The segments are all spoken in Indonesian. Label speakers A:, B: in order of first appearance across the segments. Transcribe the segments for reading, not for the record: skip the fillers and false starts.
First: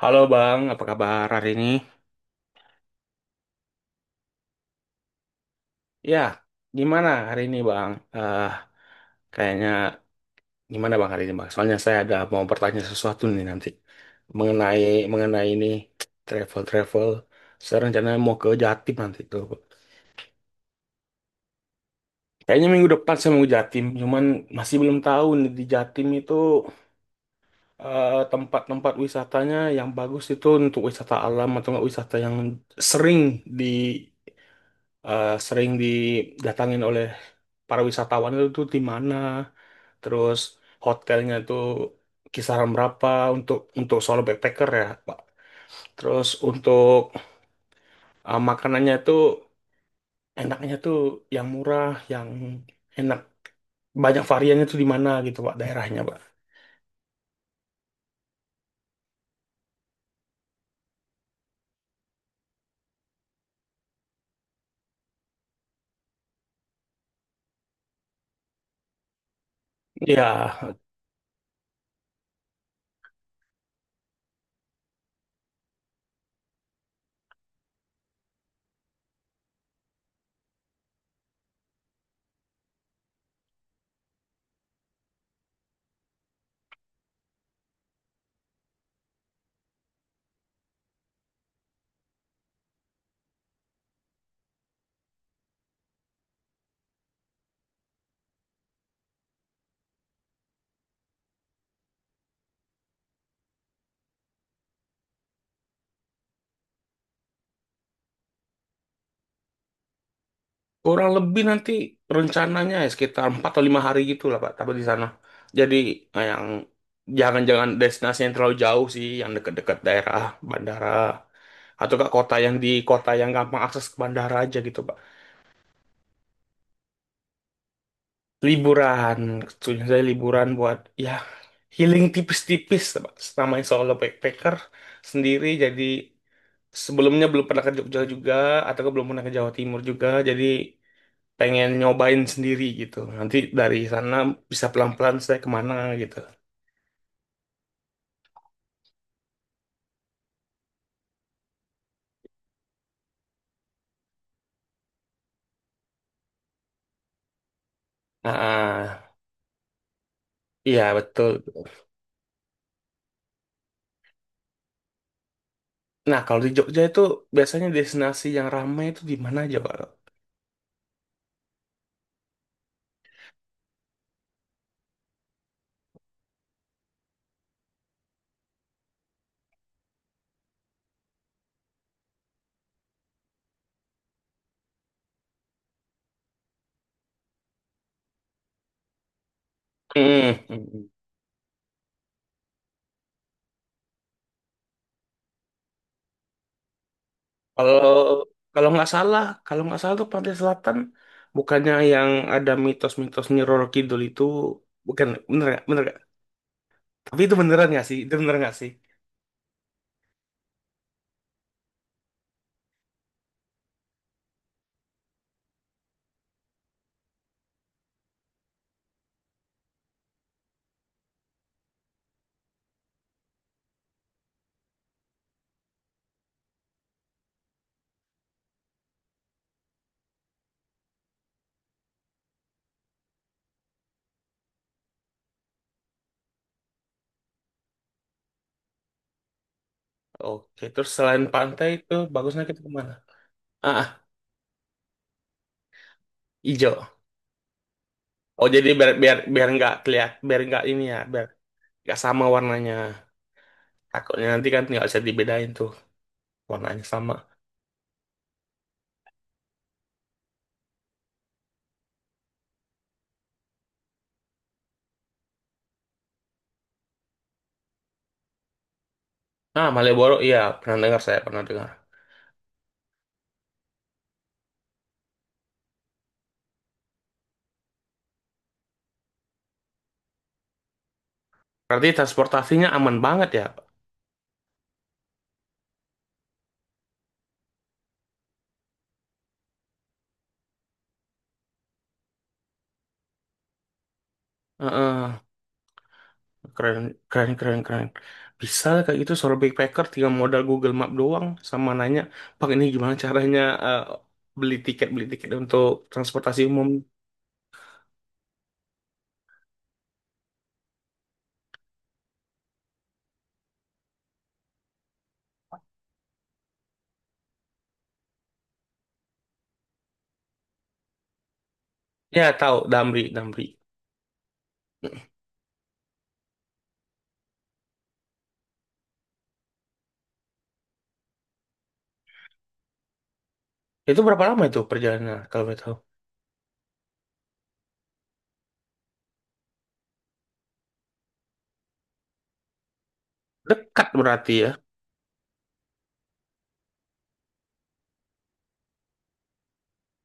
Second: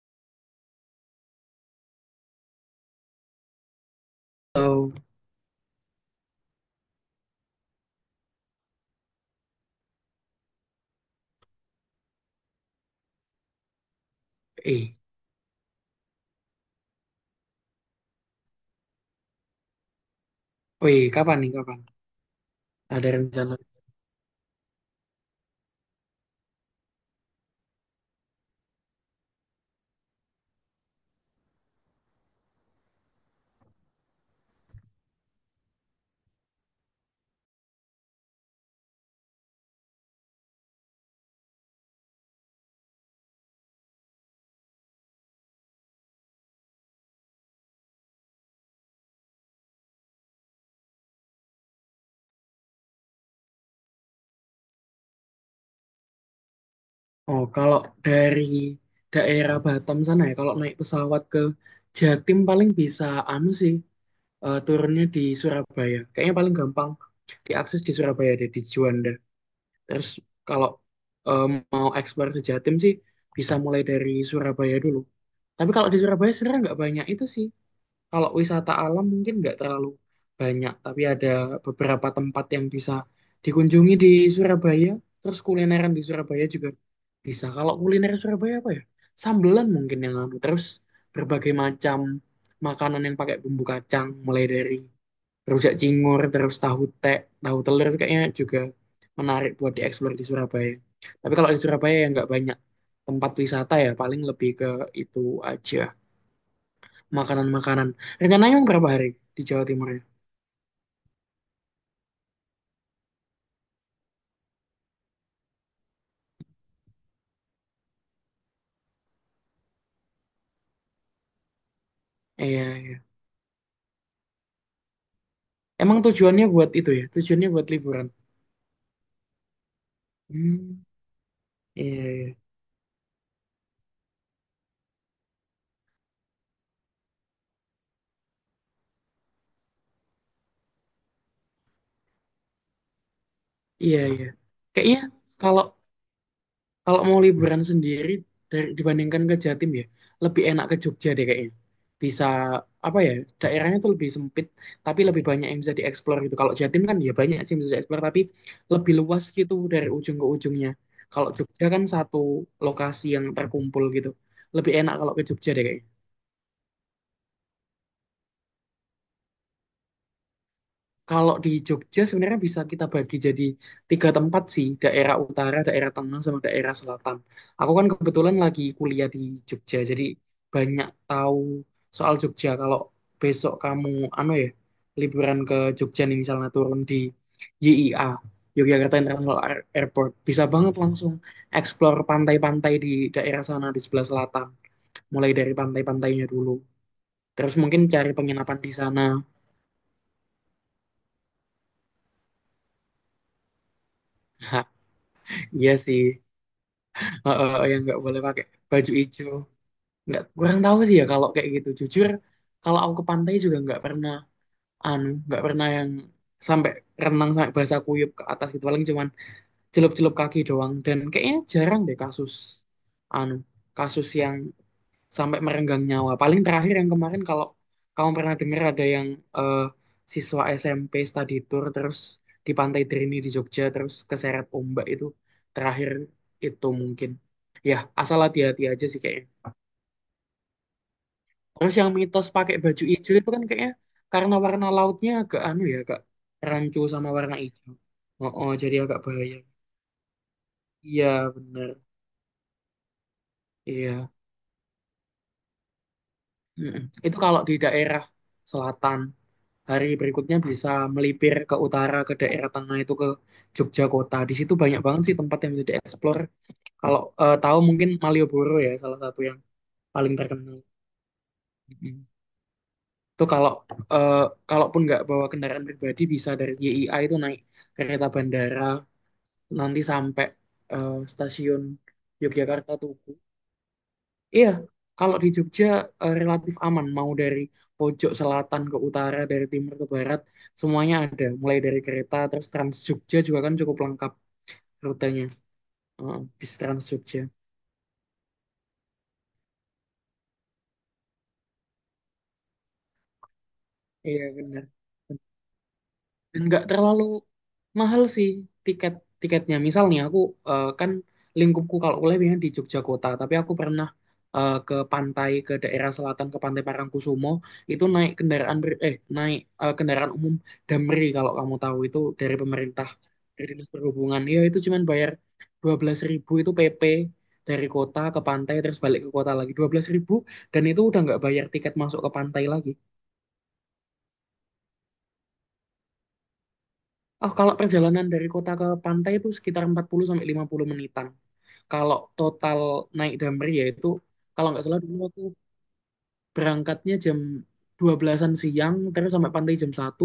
A: Halo Bang, apa kabar hari ini?
B: atau
A: Ya, gimana hari ini Bang? Eh, kayaknya gimana Bang hari ini Bang? Soalnya saya ada mau bertanya sesuatu nih nanti mengenai
B: eh,
A: mengenai ini travel travel. Saya rencananya mau ke Jatim nanti tuh.
B: oh, kapan nih, kapan?
A: Kayaknya minggu
B: Ada
A: depan saya mau ke
B: rencana.
A: Jatim, cuman masih belum tahu nih di Jatim itu tempat-tempat wisatanya yang bagus itu untuk wisata alam atau nggak wisata yang sering di. Sering didatangin oleh para wisatawan itu tuh di mana, terus hotelnya itu kisaran berapa untuk solo backpacker ya, Pak. Terus untuk makanannya itu enaknya tuh yang murah, yang enak banyak variannya tuh di mana gitu Pak daerahnya Pak.
B: Oh, kalau dari daerah Batam sana ya, kalau naik pesawat ke Jatim paling bisa anu sih, turunnya di Surabaya. Kayaknya paling gampang diakses di Surabaya deh, di Juanda. Terus
A: Iya.
B: kalau eh, mau eksplor ke Jatim sih, bisa mulai dari Surabaya dulu. Tapi kalau di Surabaya sebenarnya nggak banyak itu sih. Kalau wisata alam mungkin nggak terlalu banyak, tapi ada beberapa tempat yang bisa dikunjungi di Surabaya. Terus kulineran di Surabaya juga bisa. Kalau kuliner Surabaya apa ya? Sambelan mungkin yang anu. Terus berbagai macam makanan yang pakai bumbu kacang, mulai dari rujak cingur, terus tahu tek, tahu telur itu kayaknya juga menarik buat dieksplor di Surabaya. Tapi kalau di Surabaya ya nggak banyak tempat wisata ya, paling lebih ke itu aja. Makanan-makanan. Rencananya emang berapa hari di Jawa Timur ya?
A: Kurang lebih nanti rencananya ya sekitar 4 atau 5 hari gitu lah Pak, tapi di sana. Jadi yang jangan-jangan destinasi yang terlalu jauh sih, yang dekat-dekat daerah bandara. Atau ke kota yang
B: Iya,
A: di
B: iya.
A: kota yang gampang akses ke bandara aja gitu Pak.
B: Emang tujuannya buat itu ya? Tujuannya buat liburan.
A: Liburan, maksudnya saya liburan buat
B: Hmm,
A: ya
B: iya,
A: healing
B: iya.
A: tipis-tipis Pak. Namanya solo backpacker sendiri jadi sebelumnya belum pernah ke Jogja juga atau belum pernah ke Jawa Timur juga jadi pengen nyobain sendiri gitu. Nanti dari
B: Iya,
A: sana
B: iya.
A: bisa
B: Kayaknya
A: pelan-pelan saya
B: kalau
A: kemana gitu.
B: kalau mau liburan sendiri dibandingkan ke Jatim ya, lebih enak ke Jogja deh kayaknya. Bisa apa ya? Daerahnya tuh lebih sempit, tapi lebih banyak yang bisa dieksplor gitu. Kalau Jatim kan ya banyak sih yang bisa dieksplor, tapi
A: Ah,
B: lebih
A: ah.
B: luas gitu dari ujung ke ujungnya.
A: Iya
B: Kalau
A: betul.
B: Jogja kan satu lokasi yang terkumpul gitu. Lebih enak kalau ke Jogja deh kayaknya.
A: Nah kalau di Jogja itu biasanya destinasi yang ramai itu di mana aja Pak?
B: Kalau di Jogja sebenarnya bisa kita bagi jadi tiga tempat sih, daerah utara, daerah tengah, sama daerah selatan. Aku kan kebetulan lagi kuliah di Jogja, jadi banyak tahu soal Jogja. Kalau besok kamu, anu ya, liburan ke Jogja nih misalnya turun di YIA, Yogyakarta International Airport, bisa banget
A: Hmm.
B: langsung explore pantai-pantai di daerah sana di sebelah selatan, mulai dari pantai-pantainya dulu. Terus
A: Kalau
B: mungkin cari penginapan di sana.
A: kalau nggak salah tuh Pantai Selatan bukannya yang ada mitos-mitos Nyi Roro Kidul itu bukan bener nggak?
B: Iya
A: Bener nggak?
B: sih.
A: Tapi itu beneran
B: Yang
A: nggak sih?
B: nggak
A: Itu
B: boleh
A: bener
B: pakai
A: nggak sih?
B: baju hijau nggak kurang tahu sih ya kalau kayak gitu, jujur kalau aku ke pantai juga nggak pernah anu, nggak pernah yang sampai renang sampai basah kuyup ke atas gitu, paling cuman celup-celup kaki doang, dan kayaknya jarang deh kasus anu, kasus yang sampai merenggang nyawa. Paling terakhir yang kemarin, kalau kamu pernah dengar ada yang eh, siswa SMP study tour terus di Pantai Drini di Jogja terus keseret ombak, itu terakhir itu mungkin. Ya, asal hati-hati aja sih kayaknya.
A: Oke, terus selain pantai
B: Terus yang
A: itu
B: mitos
A: bagusnya
B: pakai
A: kita
B: baju
A: kemana?
B: hijau itu kan kayaknya
A: Ah,
B: karena warna lautnya agak anu ya, agak rancu
A: ijo.
B: sama warna hijau. Oh,
A: Oh
B: oh,
A: jadi
B: jadi
A: biar
B: agak
A: biar
B: bahaya.
A: biar nggak keliat biar nggak ini ya biar
B: Iya, bener.
A: nggak sama warnanya.
B: Iya.
A: Takutnya nanti kan nggak bisa dibedain tuh
B: Mm-mm.
A: warnanya sama.
B: Itu kalau di daerah selatan. Hari berikutnya bisa melipir ke utara ke daerah tengah, itu ke Jogja kota. Di situ banyak banget sih tempat yang bisa dieksplor. Kalau tahu mungkin Malioboro ya salah satu yang
A: Nah Malioboro
B: paling
A: iya
B: terkenal.
A: pernah dengar saya pernah dengar.
B: Mm. Itu kalau eh, kalaupun nggak bawa kendaraan pribadi bisa dari YIA itu naik kereta bandara, nanti sampai stasiun
A: Berarti transportasinya
B: Yogyakarta
A: aman
B: Tugu.
A: banget ya.
B: Iya, kalau di Jogja relatif aman, mau dari pojok selatan ke utara, dari timur ke barat, semuanya ada. Mulai dari kereta, terus Trans Jogja juga kan cukup lengkap
A: Heeh.
B: rutenya. Heeh, bis Trans
A: keren
B: Jogja.
A: keren keren keren. Bisa lah kayak gitu seorang backpacker tinggal modal Google Map doang sama nanya Pak ini gimana caranya eh,
B: Iya
A: beli
B: benar.
A: tiket beli tiket untuk transportasi
B: Dan nggak
A: umum.
B: terlalu mahal sih tiket tiketnya. Misalnya aku kan lingkupku kalau kuliah biasanya di Jogja kota, tapi aku pernah ke pantai, ke daerah selatan ke Pantai Parangkusumo. Itu naik kendaraan ber- eh naik eh, kendaraan umum Damri, kalau kamu tahu itu,
A: Ya
B: dari
A: tahu
B: pemerintah
A: Damri, Damri.
B: dari Dinas Perhubungan ya. Itu cuman bayar 12.000, itu PP dari kota ke pantai terus balik ke kota lagi, 12.000, dan itu udah nggak bayar tiket masuk ke pantai lagi.
A: Itu berapa lama itu perjalanannya kalau boleh tahu?
B: Oh, kalau perjalanan dari kota ke pantai itu sekitar 40 sampai 50 menitan. Kalau total naik Damri ya itu,
A: Dekat berarti ya.
B: kalau nggak salah dulu aku berangkatnya jam 12-an siang, terus sampai pantai jam 1.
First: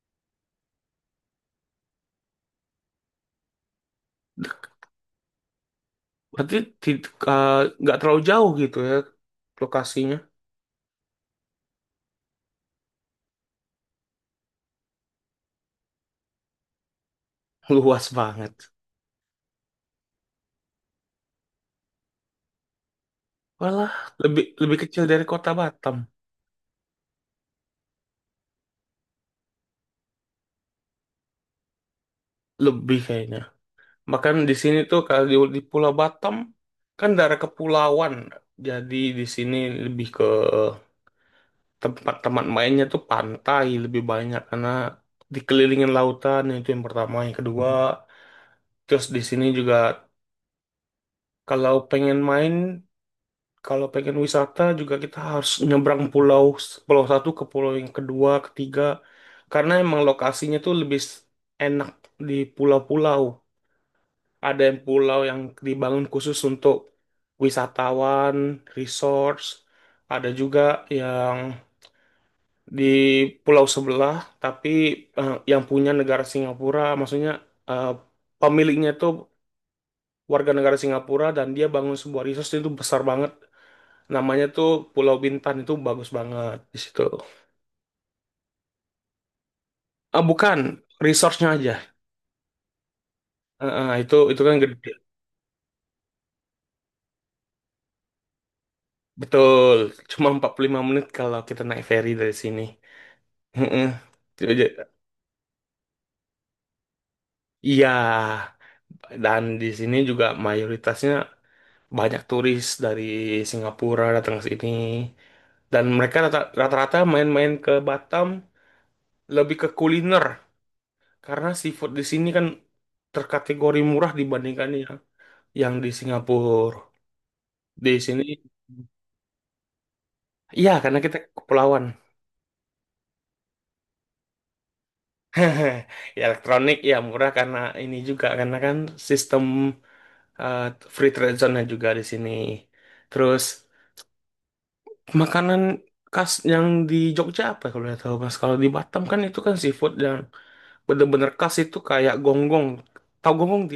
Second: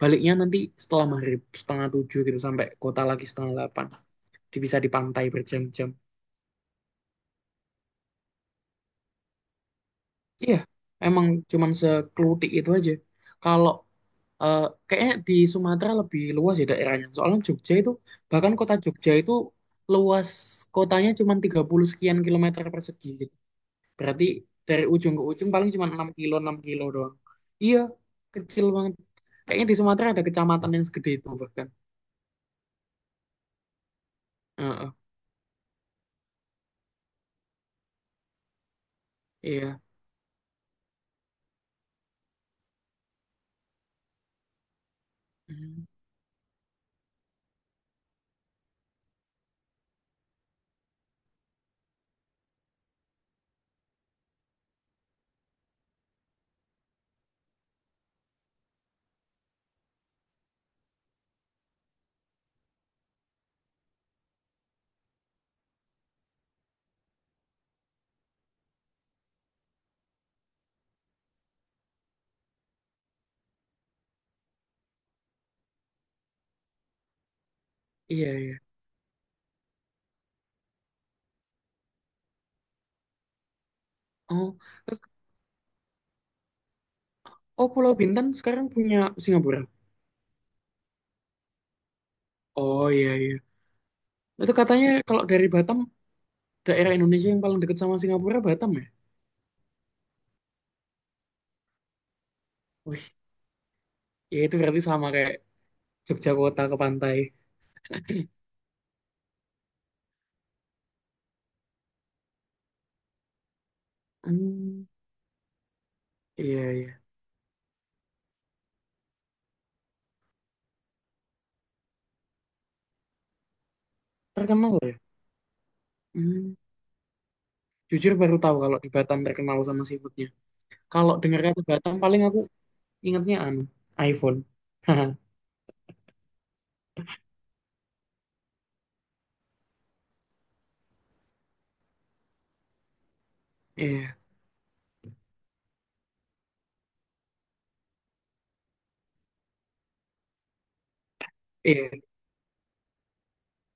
B: Baliknya nanti setelah maghrib setengah 7 gitu, sampai kota lagi setengah 8. Jadi bisa di pantai berjam-jam.
A: Berarti tid- eh, nggak terlalu jauh gitu ya lokasinya.
B: Iya, emang cuman seklutik itu aja. Kalau eh, kayaknya di Sumatera lebih luas ya daerahnya. Soalnya Jogja itu,
A: Luas banget.
B: bahkan kota Jogja itu luas kotanya cuman 30 sekian kilometer persegi gitu.
A: Walah,
B: Berarti
A: lebih lebih
B: dari
A: kecil
B: ujung
A: dari
B: ke ujung
A: kota
B: paling cuma
A: Batam.
B: 6 kilo, 6 kilo doang. Iya, kecil banget. Kayaknya di Sumatera ada kecamatan yang segede itu bahkan.
A: Lebih kayaknya. Bahkan di sini
B: Heeh,
A: tuh kalau di Pulau Batam kan daerah kepulauan. Jadi di sini
B: iya.
A: lebih ke tempat teman mainnya tuh pantai lebih banyak karena
B: Hmm,
A: dikelilingin lautan itu yang pertama, yang kedua. Terus di sini juga kalau pengen main kalau pengen wisata juga kita harus nyebrang pulau pulau satu ke pulau yang kedua, ketiga, karena emang lokasinya tuh enak di pulau-pulau. Ada yang pulau yang dibangun khusus untuk wisatawan, resorts, ada juga yang di pulau sebelah, tapi yang punya negara Singapura, maksudnya eh,
B: iya, iya.
A: pemiliknya tuh warga negara Singapura dan dia bangun sebuah resort itu besar banget. Namanya
B: Oh,
A: tuh
B: eh,
A: Pulau Bintan itu bagus banget di situ.
B: oh, Pulau Bintan sekarang punya Singapura.
A: Ah bukan, resource-nya aja.
B: Oh, iya iya.
A: Itu
B: Itu
A: kan
B: katanya
A: gede.
B: kalau dari Batam daerah Indonesia yang paling dekat sama Singapura, Batam ya?
A: Betul. Cuma 45 menit kalau kita naik ferry dari sini.
B: Wih,
A: Heeh.
B: ya itu
A: Jadi- jadi-
B: berarti sama kayak Jogja kota ke pantai.
A: Iya. Dan di sini juga mayoritasnya banyak turis dari Singapura datang ke sini.
B: Hmm,
A: Dan mereka
B: iya iya.
A: rata-rata main-main ke Batam lebih ke kuliner karena seafood di sini kan terkategori murah dibandingkan
B: Terkenal ya?
A: yang di
B: Hmm,
A: Singapura. Di
B: jujur
A: sini,
B: baru tahu kalau di Batam terkenal sama seafoodnya.
A: iya karena
B: Kalau
A: kita
B: dengar kata
A: kepulauan.
B: Batam paling aku ingatnya anu, iPhone. Haha,
A: Ya, elektronik ya murah karena ini juga karena kan sistem eh, free trade zone-nya juga di sini. Terus
B: iya,
A: makanan khas yang di Jogja apa kalau boleh tahu Mas? Kalau di Batam kan itu kan seafood yang bener-bener khas itu
B: iya.
A: kayak gonggong. Tahu gonggong di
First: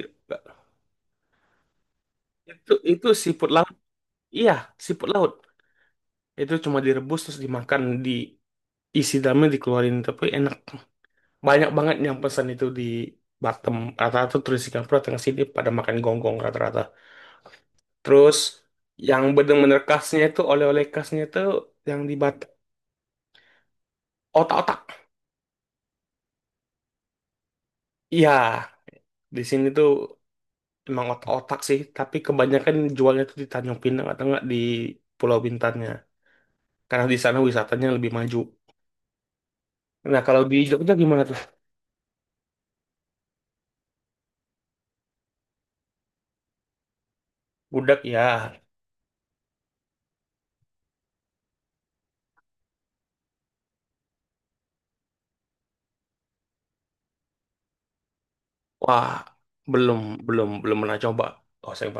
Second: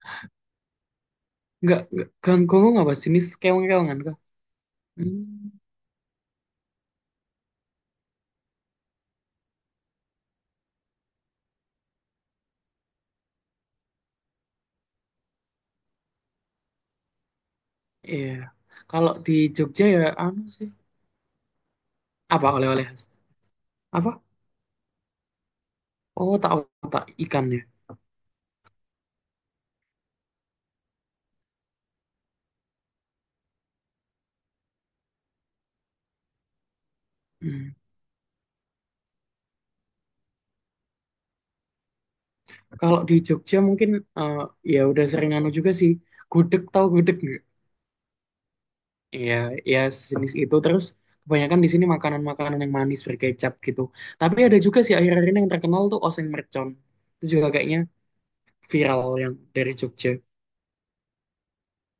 B: Nggak ganggu,
A: Itu
B: apa
A: itu
B: jenis
A: seafood laut.
B: keong-keongan kah?
A: Iya, seafood
B: Hmm,
A: laut. Itu cuma direbus terus dimakan diisi dalamnya dikeluarin tapi enak. Banyak banget yang pesan itu di Batam. Rata-rata turis Singapura tengah sini pada makan gonggong rata-rata.
B: iya.
A: Terus
B: Kalau
A: yang
B: di
A: bener-bener
B: Jogja ya
A: khasnya itu
B: anu sih.
A: oleh-oleh khasnya itu yang di
B: Apa
A: Batam.
B: oleh-oleh khas? Apa?
A: Otak-otak.
B: Oh, tak otak ikan ya.
A: Iya, di sini tuh emang otak-otak sih. Tapi kebanyakan jualnya tuh di Tanjung Pinang atau enggak di Pulau Bintannya. Karena di sana
B: Hmm.
A: wisatanya lebih maju. Nah, kalau di Jogja gimana tuh?
B: Kalau di Jogja mungkin eh, ya udah sering anu juga sih. Gudeg, tahu gudeg nggak?
A: Budak ya.
B: Iya, ya sejenis itu. Terus kebanyakan di sini makanan-makanan yang manis berkecap gitu. Tapi ada juga sih akhir-akhir ini yang terkenal tuh oseng mercon. Itu juga kayaknya viral
A: Wah,
B: yang dari
A: belum,
B: Jogja.
A: belum pernah coba. Oh, saya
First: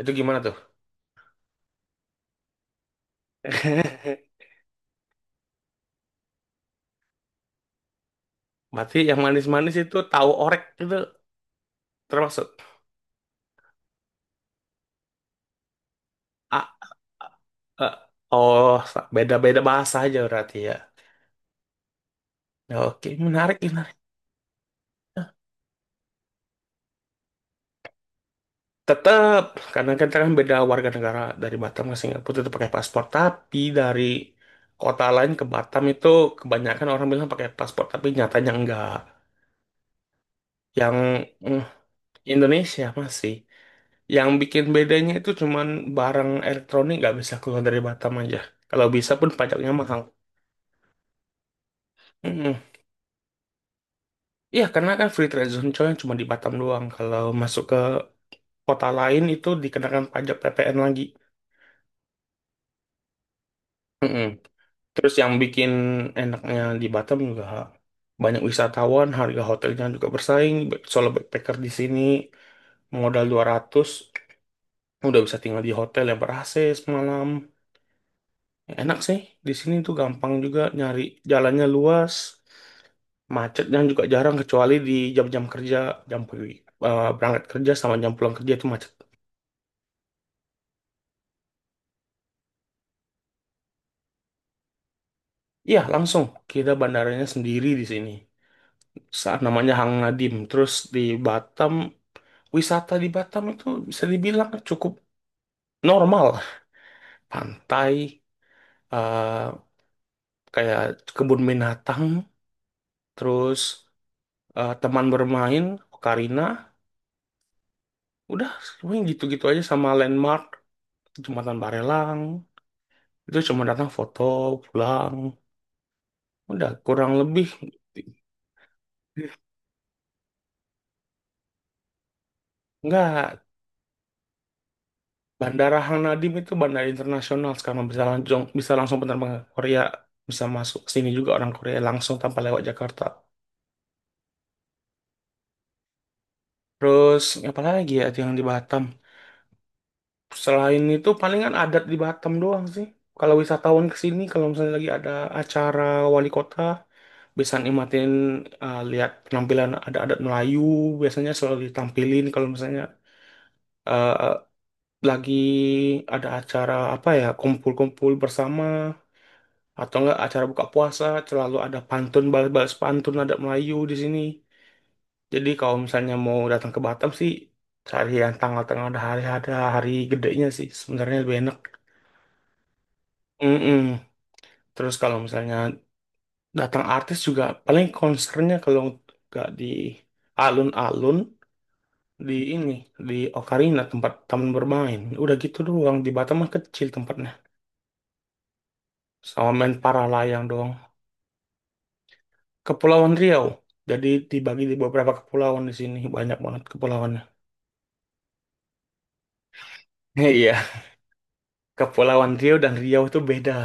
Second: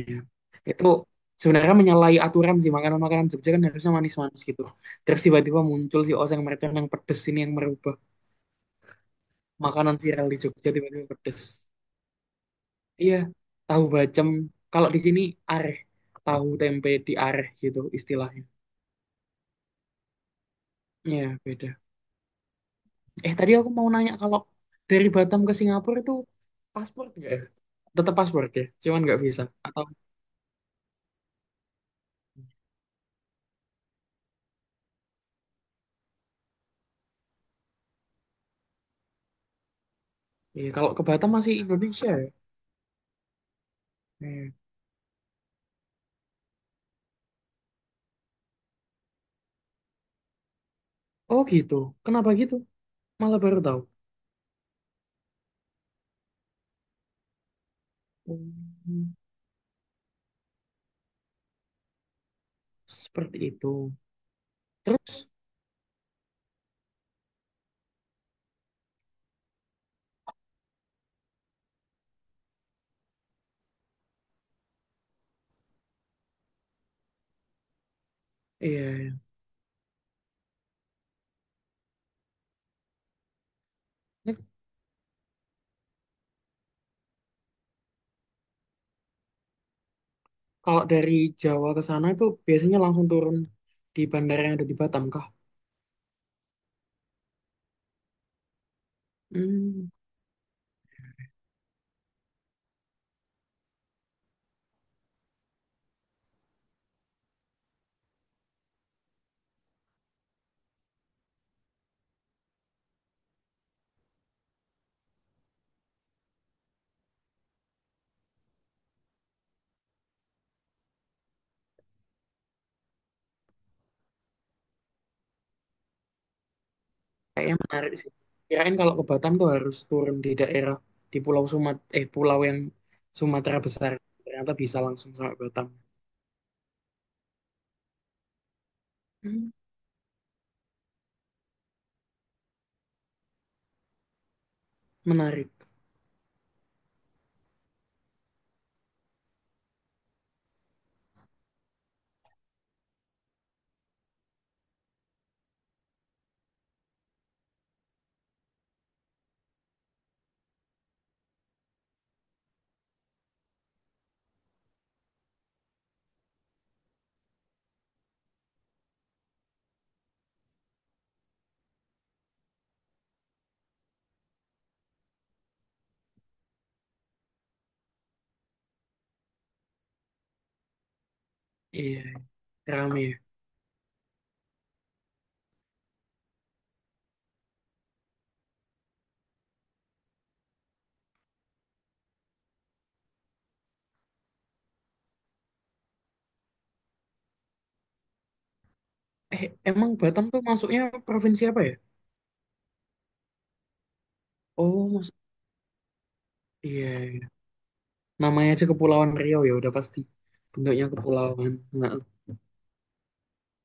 A: itu gimana tuh?
B: Itu sebenarnya menyalahi aturan sih, makanan-makanan Jogja kan harusnya manis-manis gitu. Terus tiba-tiba muncul si oseng mercon yang pedes ini, yang merubah
A: Berarti yang manis-manis itu
B: makanan viral
A: tahu
B: di
A: orek
B: Jogja
A: itu
B: tiba-tiba pedes.
A: termasuk
B: Iya, tahu bacem. Kalau di sini areh, tahu
A: A,
B: tempe di areh gitu
A: E,
B: istilahnya.
A: oh beda-beda bahasa aja berarti ya.
B: Iya, beda.
A: Ya, oke,
B: Tadi
A: menarik,
B: aku mau
A: menarik.
B: nanya, kalau dari Batam ke Singapura itu paspor nggak ya? Tetap paspor ya, cuman nggak
A: Tetap
B: visa. Atau
A: karena kita kan beda warga negara dari Batam ke Singapura itu pakai paspor, tapi dari kota lain ke Batam itu kebanyakan orang bilang pakai paspor, tapi nyatanya enggak.
B: iya, kalau
A: Yang
B: ke Batam masih
A: mm,
B: Indonesia ya.
A: Indonesia masih. Yang
B: Iya.
A: bikin bedanya itu cuman barang elektronik nggak bisa keluar dari Batam aja. Kalau bisa pun pajaknya mahal.
B: Oh gitu. Kenapa gitu?
A: Mm-mm.
B: Malah baru tahu.
A: Iya, karena kan free trade zone coy cuma di Batam doang. Kalau masuk ke kota
B: Hmm,
A: lain itu dikenakan pajak PPN lagi.
B: seperti itu.
A: Mm-mm. Terus
B: Terus,
A: yang bikin enaknya di Batam juga banyak wisatawan, harga hotelnya juga bersaing. Solo backpacker di sini modal 200 udah bisa tinggal di hotel yang ber-AC semalam. Ya,
B: iya.
A: enak
B: Iya.
A: sih, di sini tuh gampang juga nyari jalannya luas, macetnya juga jarang
B: Ini
A: kecuali di jam-jam kerja, jam pagi, berangkat kerja sama jam pulang kerja itu macet.
B: Kalau dari Jawa ke sana itu biasanya langsung turun di bandara yang ada di Batam kah?
A: Iya, langsung. Kita bandaranya sendiri di sini. Namanya
B: Hmm.
A: Hang Nadim. Terus di Batam, wisata di Batam itu bisa dibilang cukup normal. Pantai, eh, kayak kebun binatang, terus teman bermain, Ocarina. Udah, semuanya gitu-gitu aja sama landmark, Jembatan Barelang. Itu cuma datang foto, pulang. Udah, kurang lebih.
B: Kayaknya menarik sih. Kirain kalau ke Batam tuh harus turun di daerah, di Pulau Sumat eh pulau yang
A: Enggak,
B: Sumatera besar. Ternyata bisa langsung sampai Batam.
A: Bandara Hang Nadim itu bandara internasional sekarang bisa langsung penerbang ke
B: Hmm,
A: Korea bisa masuk ke sini juga orang Korea langsung tanpa lewat Jakarta.
B: menarik.
A: Terus apa lagi ya yang di Batam? Selain itu palingan adat di Batam doang sih. Kalau wisatawan ke sini kalau misalnya lagi ada acara wali kota bisa nikmatin lihat penampilan ada adat Melayu biasanya selalu ditampilin kalau misalnya eh, lagi ada acara apa ya kumpul-kumpul bersama atau enggak acara buka puasa selalu ada pantun balas-balas pantun ada Melayu di sini jadi kalau misalnya mau datang ke Batam sih cari yang tanggal-tanggal ada hari gedenya sih sebenarnya lebih enak.
B: Iya, rame ya.
A: Mm-mm. Terus kalau misalnya datang artis juga paling konsernya kalau nggak di alun-alun di ini di Ocarina tempat taman bermain udah gitu doang di Batam mah kecil tempatnya sama main
B: Emang
A: para
B: Batam tuh
A: layang doang.
B: masuknya provinsi apa ya?
A: Kepulauan Riau. Jadi dibagi di
B: Oh,
A: beberapa
B: masuk.
A: kepulauan di sini. Banyak banget
B: Iya,
A: kepulauannya.
B: iya. Namanya aja Kepulauan Riau, ya udah pasti.
A: Iya,
B: Bentuknya kepulauan. Nah,
A: Kepulauan Riau dan Riau itu beda.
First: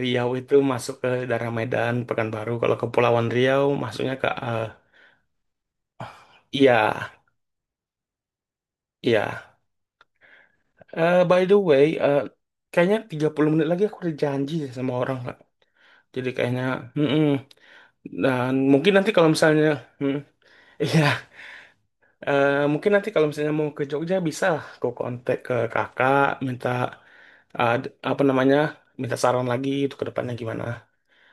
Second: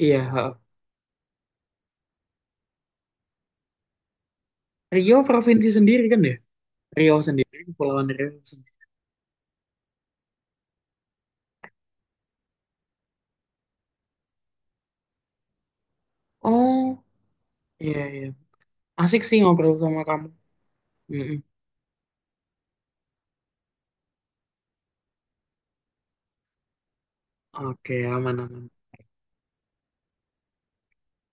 B: iya,
A: Riau itu
B: ha.
A: masuk ke daerah Medan, Pekanbaru. Kalau Kepulauan Riau masuknya ke
B: Riau provinsi sendiri kan ya?
A: iya,
B: Riau sendiri, Kepulauan Riau sendiri.
A: iya. By the way, kayaknya 30 menit lagi aku ada janji deh sama orang, Kak. Jadi kayaknya,
B: Oh,
A: mm-mm.
B: iya iya.
A: Dan mungkin nanti
B: Asik
A: kalau
B: sih
A: misalnya,
B: ngobrol sama
A: mm,
B: kamu.
A: iya,
B: Mm-mm.
A: Mungkin nanti kalau misalnya mau ke Jogja bisa lah. Aku kontak ke kakak, minta
B: Oke,
A: apa
B: aman
A: namanya
B: aman.
A: minta saran lagi itu ke depannya gimana.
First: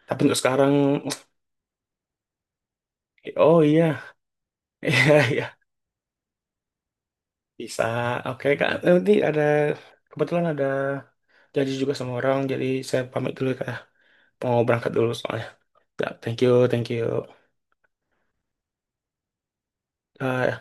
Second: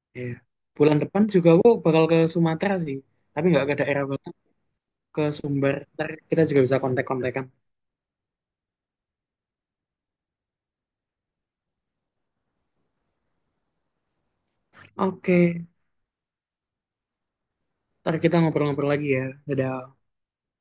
A: Tapi
B: Iya.
A: untuk sekarang,
B: Bulan depan juga aku bakal ke Sumatera sih. Tapi
A: oh
B: nggak ke daerah
A: iya,
B: Batak,
A: iya
B: ke
A: iya
B: Sumber. Ntar kita juga bisa kontak-kontakan.
A: bisa. Oke kak, nanti ada kebetulan ada janji juga sama orang, jadi saya pamit dulu ya, kak. Ya. Mau berangkat dulu soalnya.
B: Oke,
A: Ya, thank you, thank you.
B: ntar kita ngobrol-ngobrol lagi ya. Dadah.
A: Bye.